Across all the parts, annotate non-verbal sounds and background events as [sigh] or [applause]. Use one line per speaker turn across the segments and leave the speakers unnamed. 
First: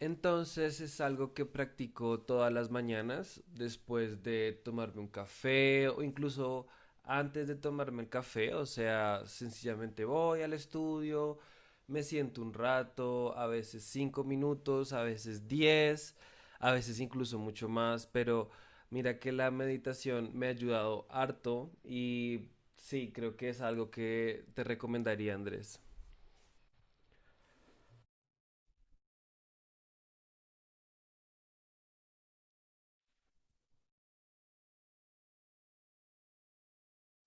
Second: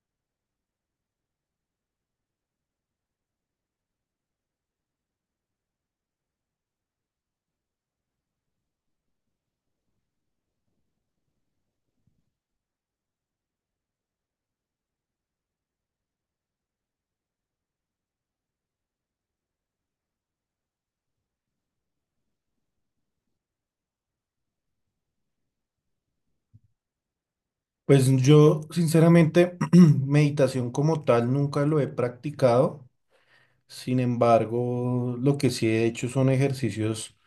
Entonces es algo que practico todas las mañanas después de tomarme un café o incluso antes de tomarme el café. O sea, sencillamente voy al estudio, me siento un rato, a veces 5 minutos, a veces diez, a veces incluso mucho más. Pero mira que la meditación me ha ayudado harto y sí, creo que es algo que te recomendaría, Andrés.
Pues yo, sinceramente, [clears throat] meditación como tal nunca lo he practicado. Sin embargo, lo que sí he hecho son ejercicios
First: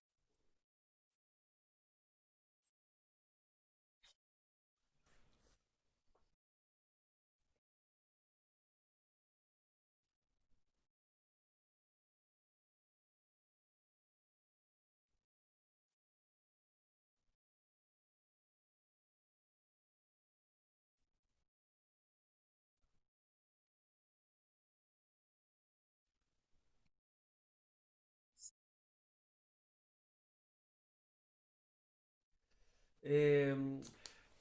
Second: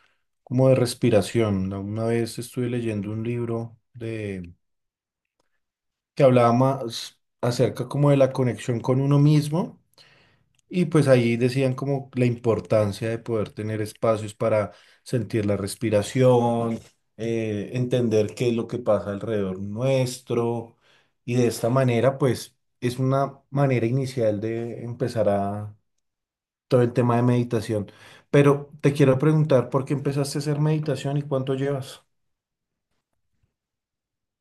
como de respiración. Una vez estuve leyendo un libro de que hablaba más acerca como de la conexión con uno mismo, y pues ahí decían como la importancia de poder tener espacios para sentir la respiración, entender qué es lo que pasa alrededor nuestro. Y de esta manera, pues es una manera inicial de empezar a todo el tema de meditación. Pero te quiero preguntar, ¿por qué empezaste a hacer meditación y cuánto llevas?
Em,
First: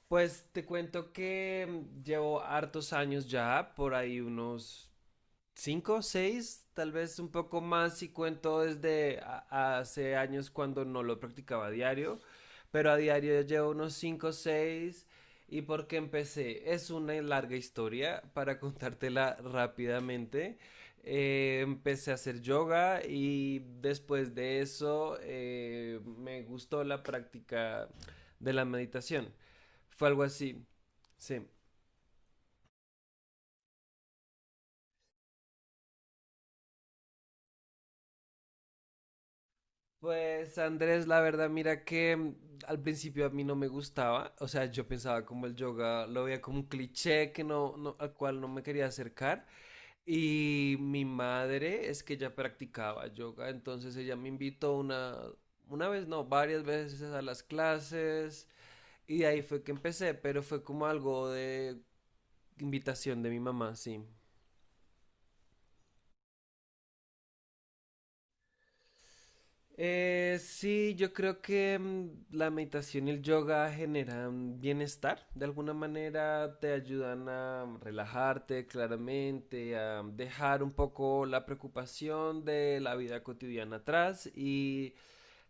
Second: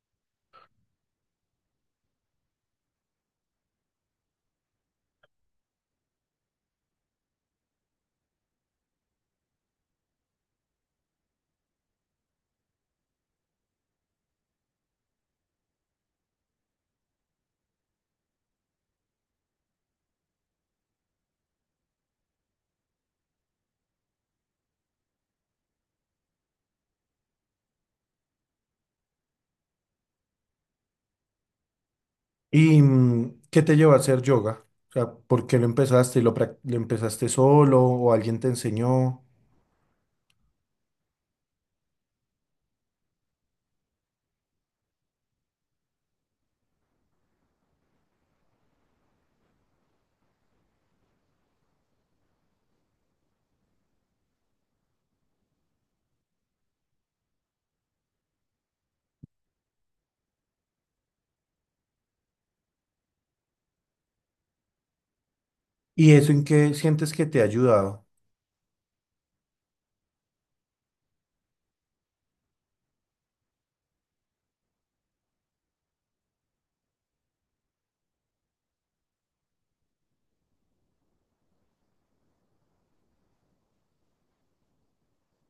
pues te cuento que llevo hartos años ya, por ahí unos cinco, seis, tal vez un poco más si cuento desde hace años cuando no lo practicaba a diario, pero a diario ya llevo unos cinco, seis. ¿Y por qué empecé? Es una larga historia para [laughs] contártela rápidamente. Empecé a hacer yoga y después de eso me gustó la práctica de la meditación. Fue algo así. Sí.
¿Y qué te llevó a hacer yoga? O sea, ¿por qué lo empezaste? Lo empezaste solo o alguien te enseñó?
Pues Andrés, la verdad, mira que al principio a mí no me gustaba, o sea, yo pensaba como el yoga, lo veía como un cliché que no, al cual no me quería acercar. Y mi madre es que ya practicaba yoga, entonces ella me invitó una vez, no, varias veces a las clases y de ahí fue que empecé, pero fue como algo de invitación de mi mamá, sí.
¿Y eso en qué sientes que te ha ayudado?
Sí, yo creo que la meditación y el yoga generan bienestar. De alguna manera te ayudan a relajarte claramente, a dejar un poco la preocupación de la vida cotidiana atrás y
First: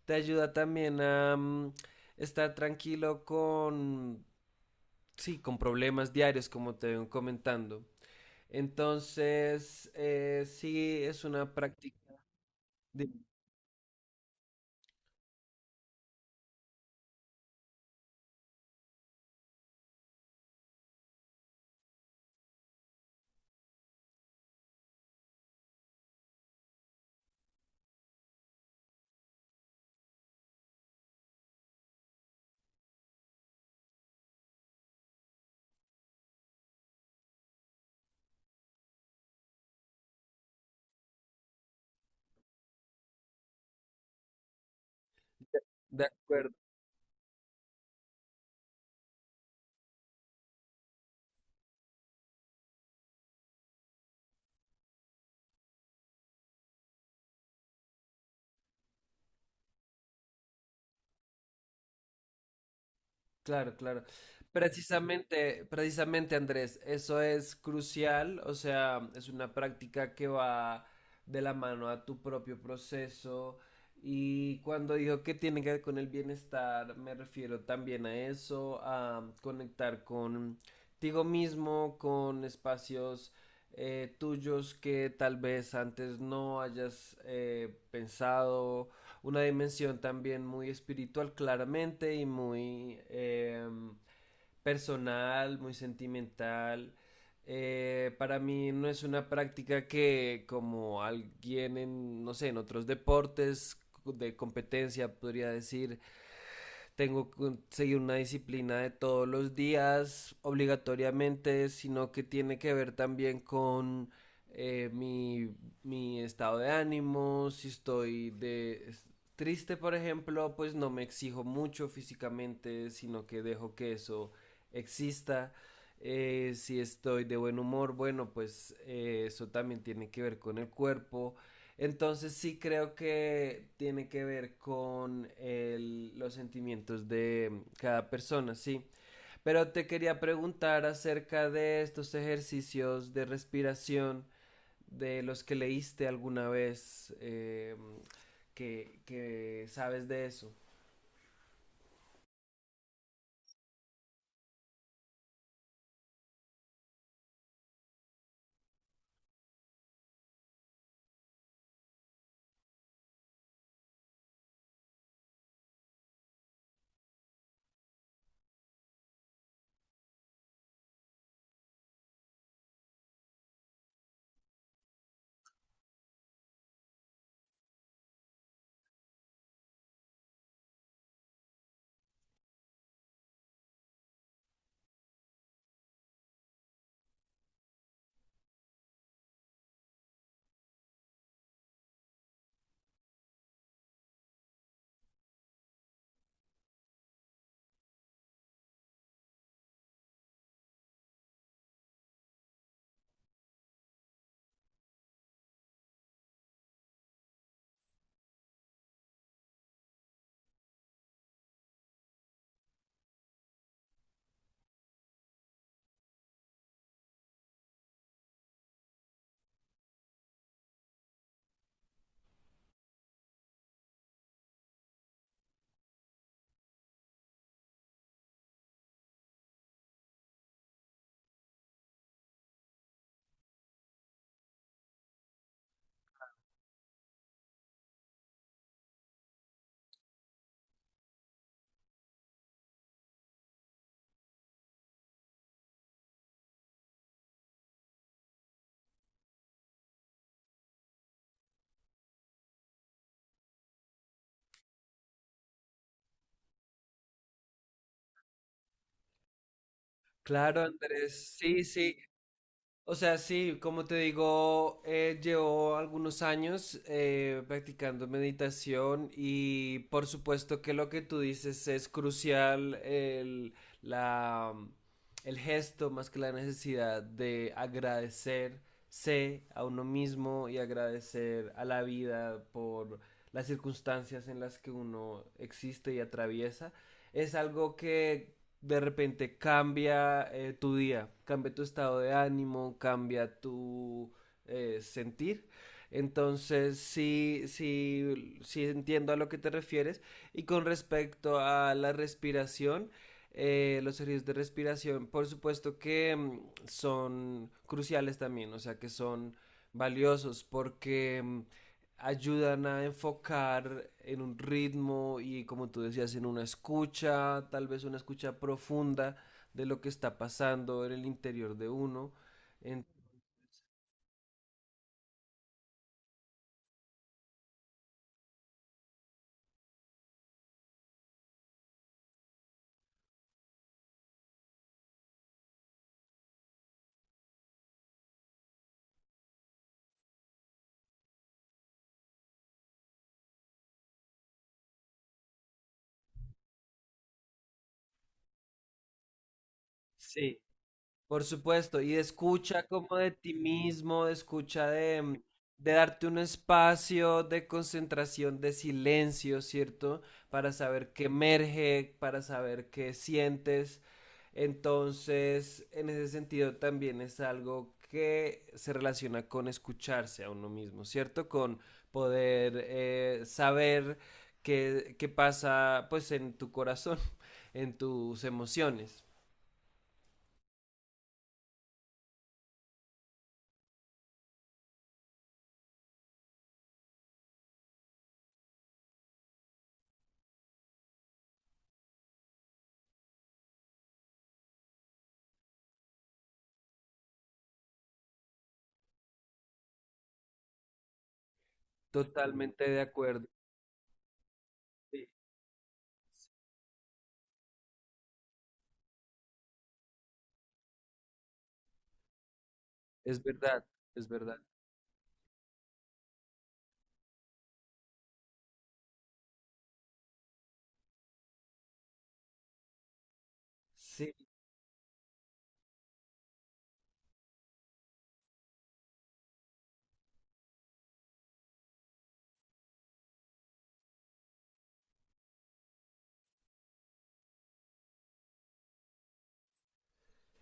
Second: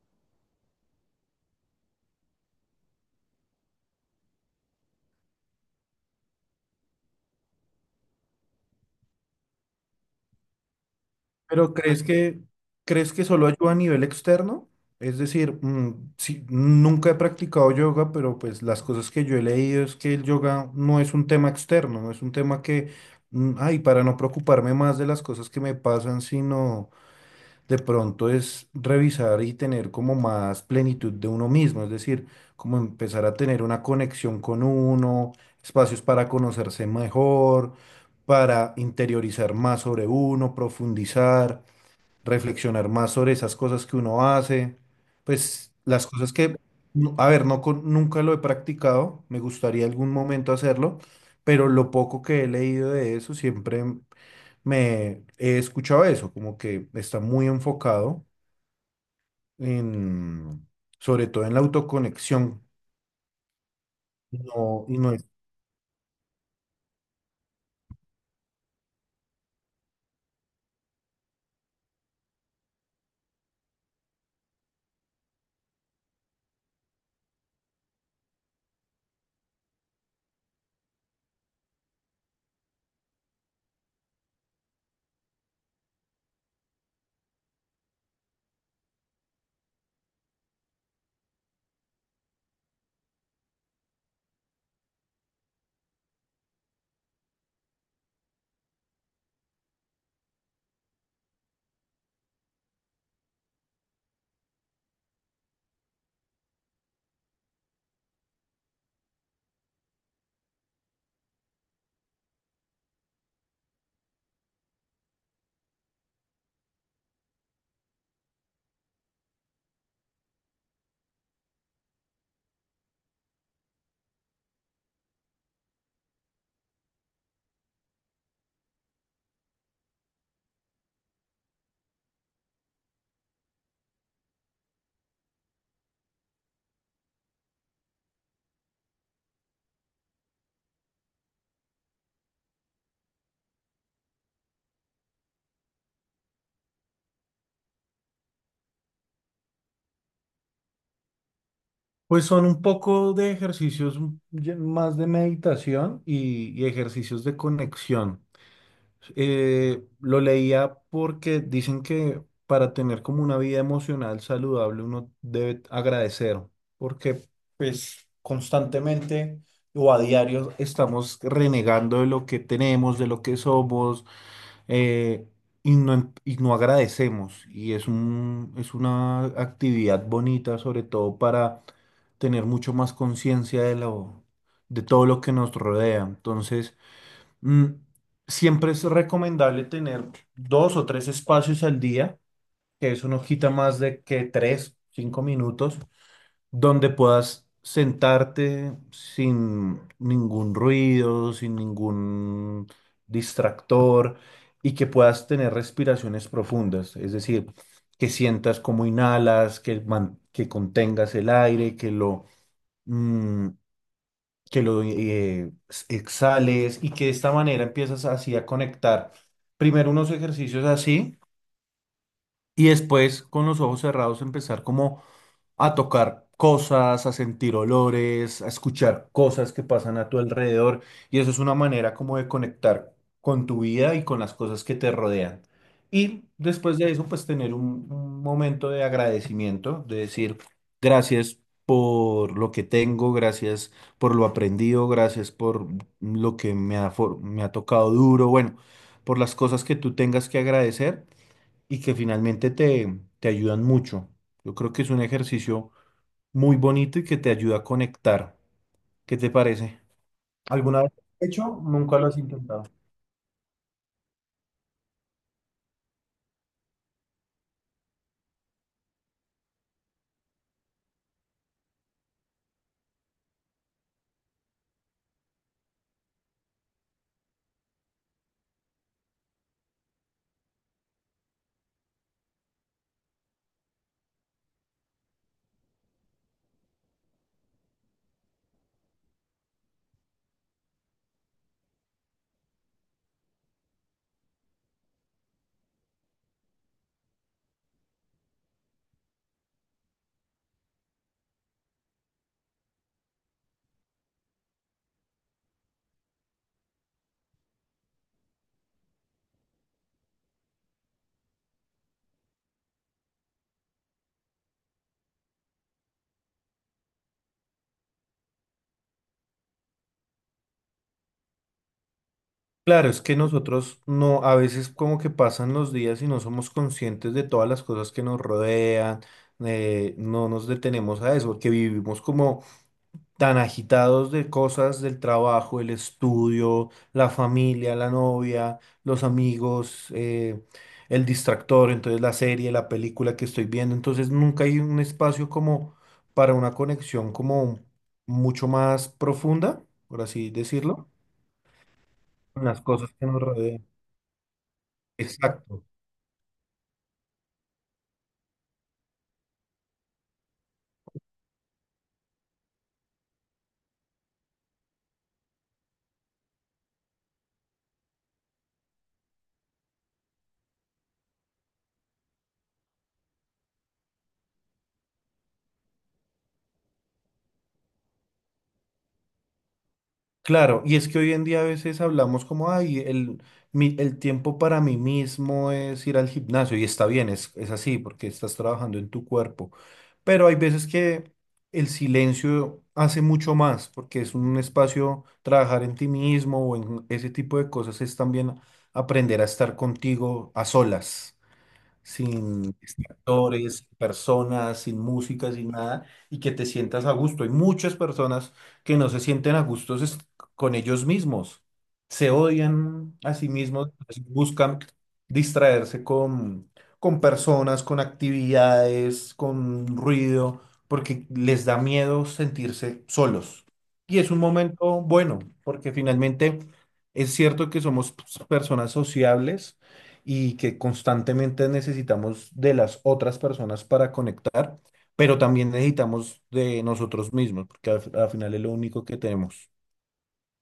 te ayuda también a estar tranquilo con, sí, con problemas diarios, como te ven comentando. Entonces, sí, es una
Pero
práctica. De,
crees que solo ayuda a nivel externo? Es decir, mm, sí, nunca he practicado yoga, pero pues las cosas que yo he leído es que el yoga no es un tema externo, no es un tema mm, ay, para no preocuparme más de las cosas que me pasan, sino de pronto es revisar y tener como más plenitud de uno mismo, es decir, como empezar a tener una conexión con uno, espacios para conocerse mejor, para interiorizar más sobre uno, profundizar, reflexionar más sobre esas cosas que uno hace, pues
de
las cosas
acuerdo.
que, no- a ver, no con- nunca lo he practicado, me gustaría algún momento hacerlo, pero lo poco que he leído de eso siempre me he escuchado eso, como que está muy enfocado en, sobre todo en la autoconexión.
Claro, claro.
No,
Precisamente, precisamente Andrés, eso es crucial, o sea, es una práctica que va de la mano a tu propio proceso y cuando digo que tiene que ver con el bienestar, me refiero también a eso, a conectar contigo mismo, con espacios tuyos que tal vez antes no hayas pensado una dimensión también muy espiritual claramente y muy personal, muy sentimental. Para mí no es una práctica que como alguien en, no sé, en otros deportes de competencia podría decir, tengo que seguir una disciplina de todos los días obligatoriamente, sino que tiene que ver también con eh, mi, mi estado de ánimo, si estoy de triste, por ejemplo, pues no me exijo mucho físicamente, sino que dejo que eso exista. Si estoy de buen humor, bueno, pues eso también tiene que ver con el cuerpo. Entonces sí creo que tiene que ver con los sentimientos de cada persona, sí. Pero te quería preguntar acerca de estos ejercicios de respiración de los que leíste alguna vez, que sabes de eso.
Pues son un poco de ejercicios ya más de meditación y ejercicios de conexión. Lo leía porque dicen que para tener como una vida emocional saludable uno debe agradecer, porque pues constantemente o a diario estamos renegando de lo que tenemos, de lo que somos, eh, y no agradecemos. Y es es una actividad bonita, sobre todo para tener mucho más conciencia de todo lo que nos rodea. Entonces, mm, siempre es recomendable tener dos o tres espacios al día, que eso no quita más de que tres, cinco minutos donde puedas sentarte sin ningún ruido, sin ningún distractor, y que puedas tener respiraciones profundas, es decir, que sientas cómo inhalas, que contengas el aire, mm, que lo exhales, y que de esta manera empiezas así a conectar primero unos ejercicios así, y después con los ojos cerrados empezar como a tocar cosas, a sentir olores, a escuchar cosas que pasan a tu alrededor. Y eso es una manera como de conectar con tu vida y con las cosas que te rodean. Y después de eso, pues tener un momento de agradecimiento, de decir gracias por lo que tengo, gracias por lo aprendido, gracias por lo que me ha, me ha tocado duro, bueno, por las cosas que tú tengas que agradecer y que finalmente te ayudan mucho. Yo creo que es un ejercicio muy bonito y que te ayuda a conectar. ¿Qué te parece?
Claro,
¿Alguna vez lo
Andrés,
has hecho?
sí, sí.
Nunca lo has intentado.
O sea, sí, como te digo, llevo algunos años practicando meditación y por supuesto que lo que tú dices es crucial, el, la, el gesto más que la necesidad de agradecerse a uno mismo y agradecer a la vida por las circunstancias en las que uno existe y atraviesa. Es algo que de repente cambia tu día, cambia tu estado de ánimo, cambia tu sentir. Entonces, sí, sí, sí entiendo a lo que te refieres. Y con respecto a la respiración, los ejercicios de respiración, por supuesto que son cruciales también, o sea, que son valiosos porque ayudan a enfocar en un ritmo y como tú decías, en una escucha, tal vez una escucha profunda de lo que está pasando en el interior de uno. En-
Claro, es que nosotros no, a veces como que pasan los días y no somos conscientes de todas las cosas que nos rodean, no nos detenemos a eso, porque vivimos como tan agitados de cosas del trabajo, el estudio, la familia, la novia, los amigos, el distractor, entonces la serie, la película que estoy viendo, entonces nunca hay un espacio como para una conexión como mucho más profunda, por así
Sí.
decirlo,
Por supuesto, y
con las
escucha
cosas
como
que
de
nos
ti
rodean.
mismo, escucha de, mm,
Exacto.
de darte un espacio de concentración, de silencio, ¿cierto? Para saber qué emerge, para saber qué sientes. Entonces, en ese sentido también es algo que se relaciona con escucharse a uno mismo, ¿cierto? Con poder saber qué pasa pues en tu corazón, [laughs] en tus emociones.
Claro, y es que hoy en día a veces hablamos como, ay, el tiempo para mí mismo es ir al gimnasio, y está bien, es así, porque estás trabajando en tu cuerpo, pero hay veces que el silencio hace mucho más, porque es un espacio, trabajar en ti mismo o en ese tipo de cosas, es también aprender a estar contigo a solas sin
Totalmente de acuerdo.
actores, sin personas, sin
Sí,
música, sin nada, y que te sientas a gusto. Hay muchas personas que no se sienten a gustos con ellos mismos, se odian a
es
sí
verdad,
mismos, entonces
es verdad.
buscan distraerse con personas, con actividades, con ruido, porque les da miedo sentirse solos. Y es
Sí,
un momento bueno, porque finalmente es cierto que somos pues, personas sociables y que constantemente necesitamos de las otras personas para conectar, pero también necesitamos de nosotros mismos, porque al final es lo único que tenemos.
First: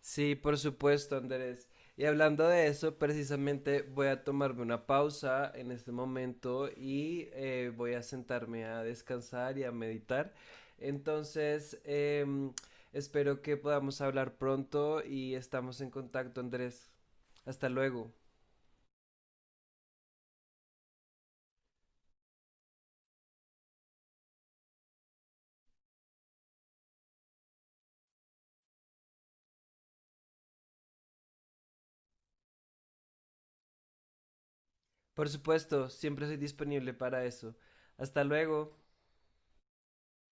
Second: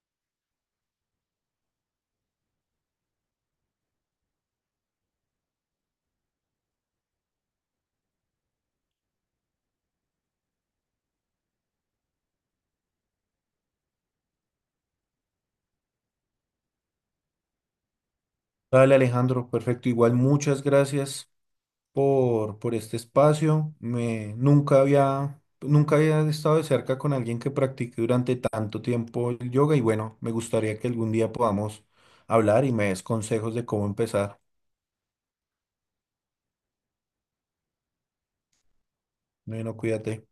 sí, por supuesto, Andrés. Y hablando de eso, precisamente voy a tomarme una pausa en este momento y voy a sentarme a descansar y a meditar. Entonces, espero que podamos hablar pronto y estamos en contacto, Andrés. Hasta luego.
Vale, Alejandro, perfecto. Igual muchas gracias por este espacio. Nunca había estado de cerca con alguien que practique durante tanto tiempo el yoga y bueno, me gustaría que algún día podamos hablar y me des consejos de cómo empezar.
Por supuesto, siempre soy disponible para eso. Hasta luego.
Bueno, cuídate.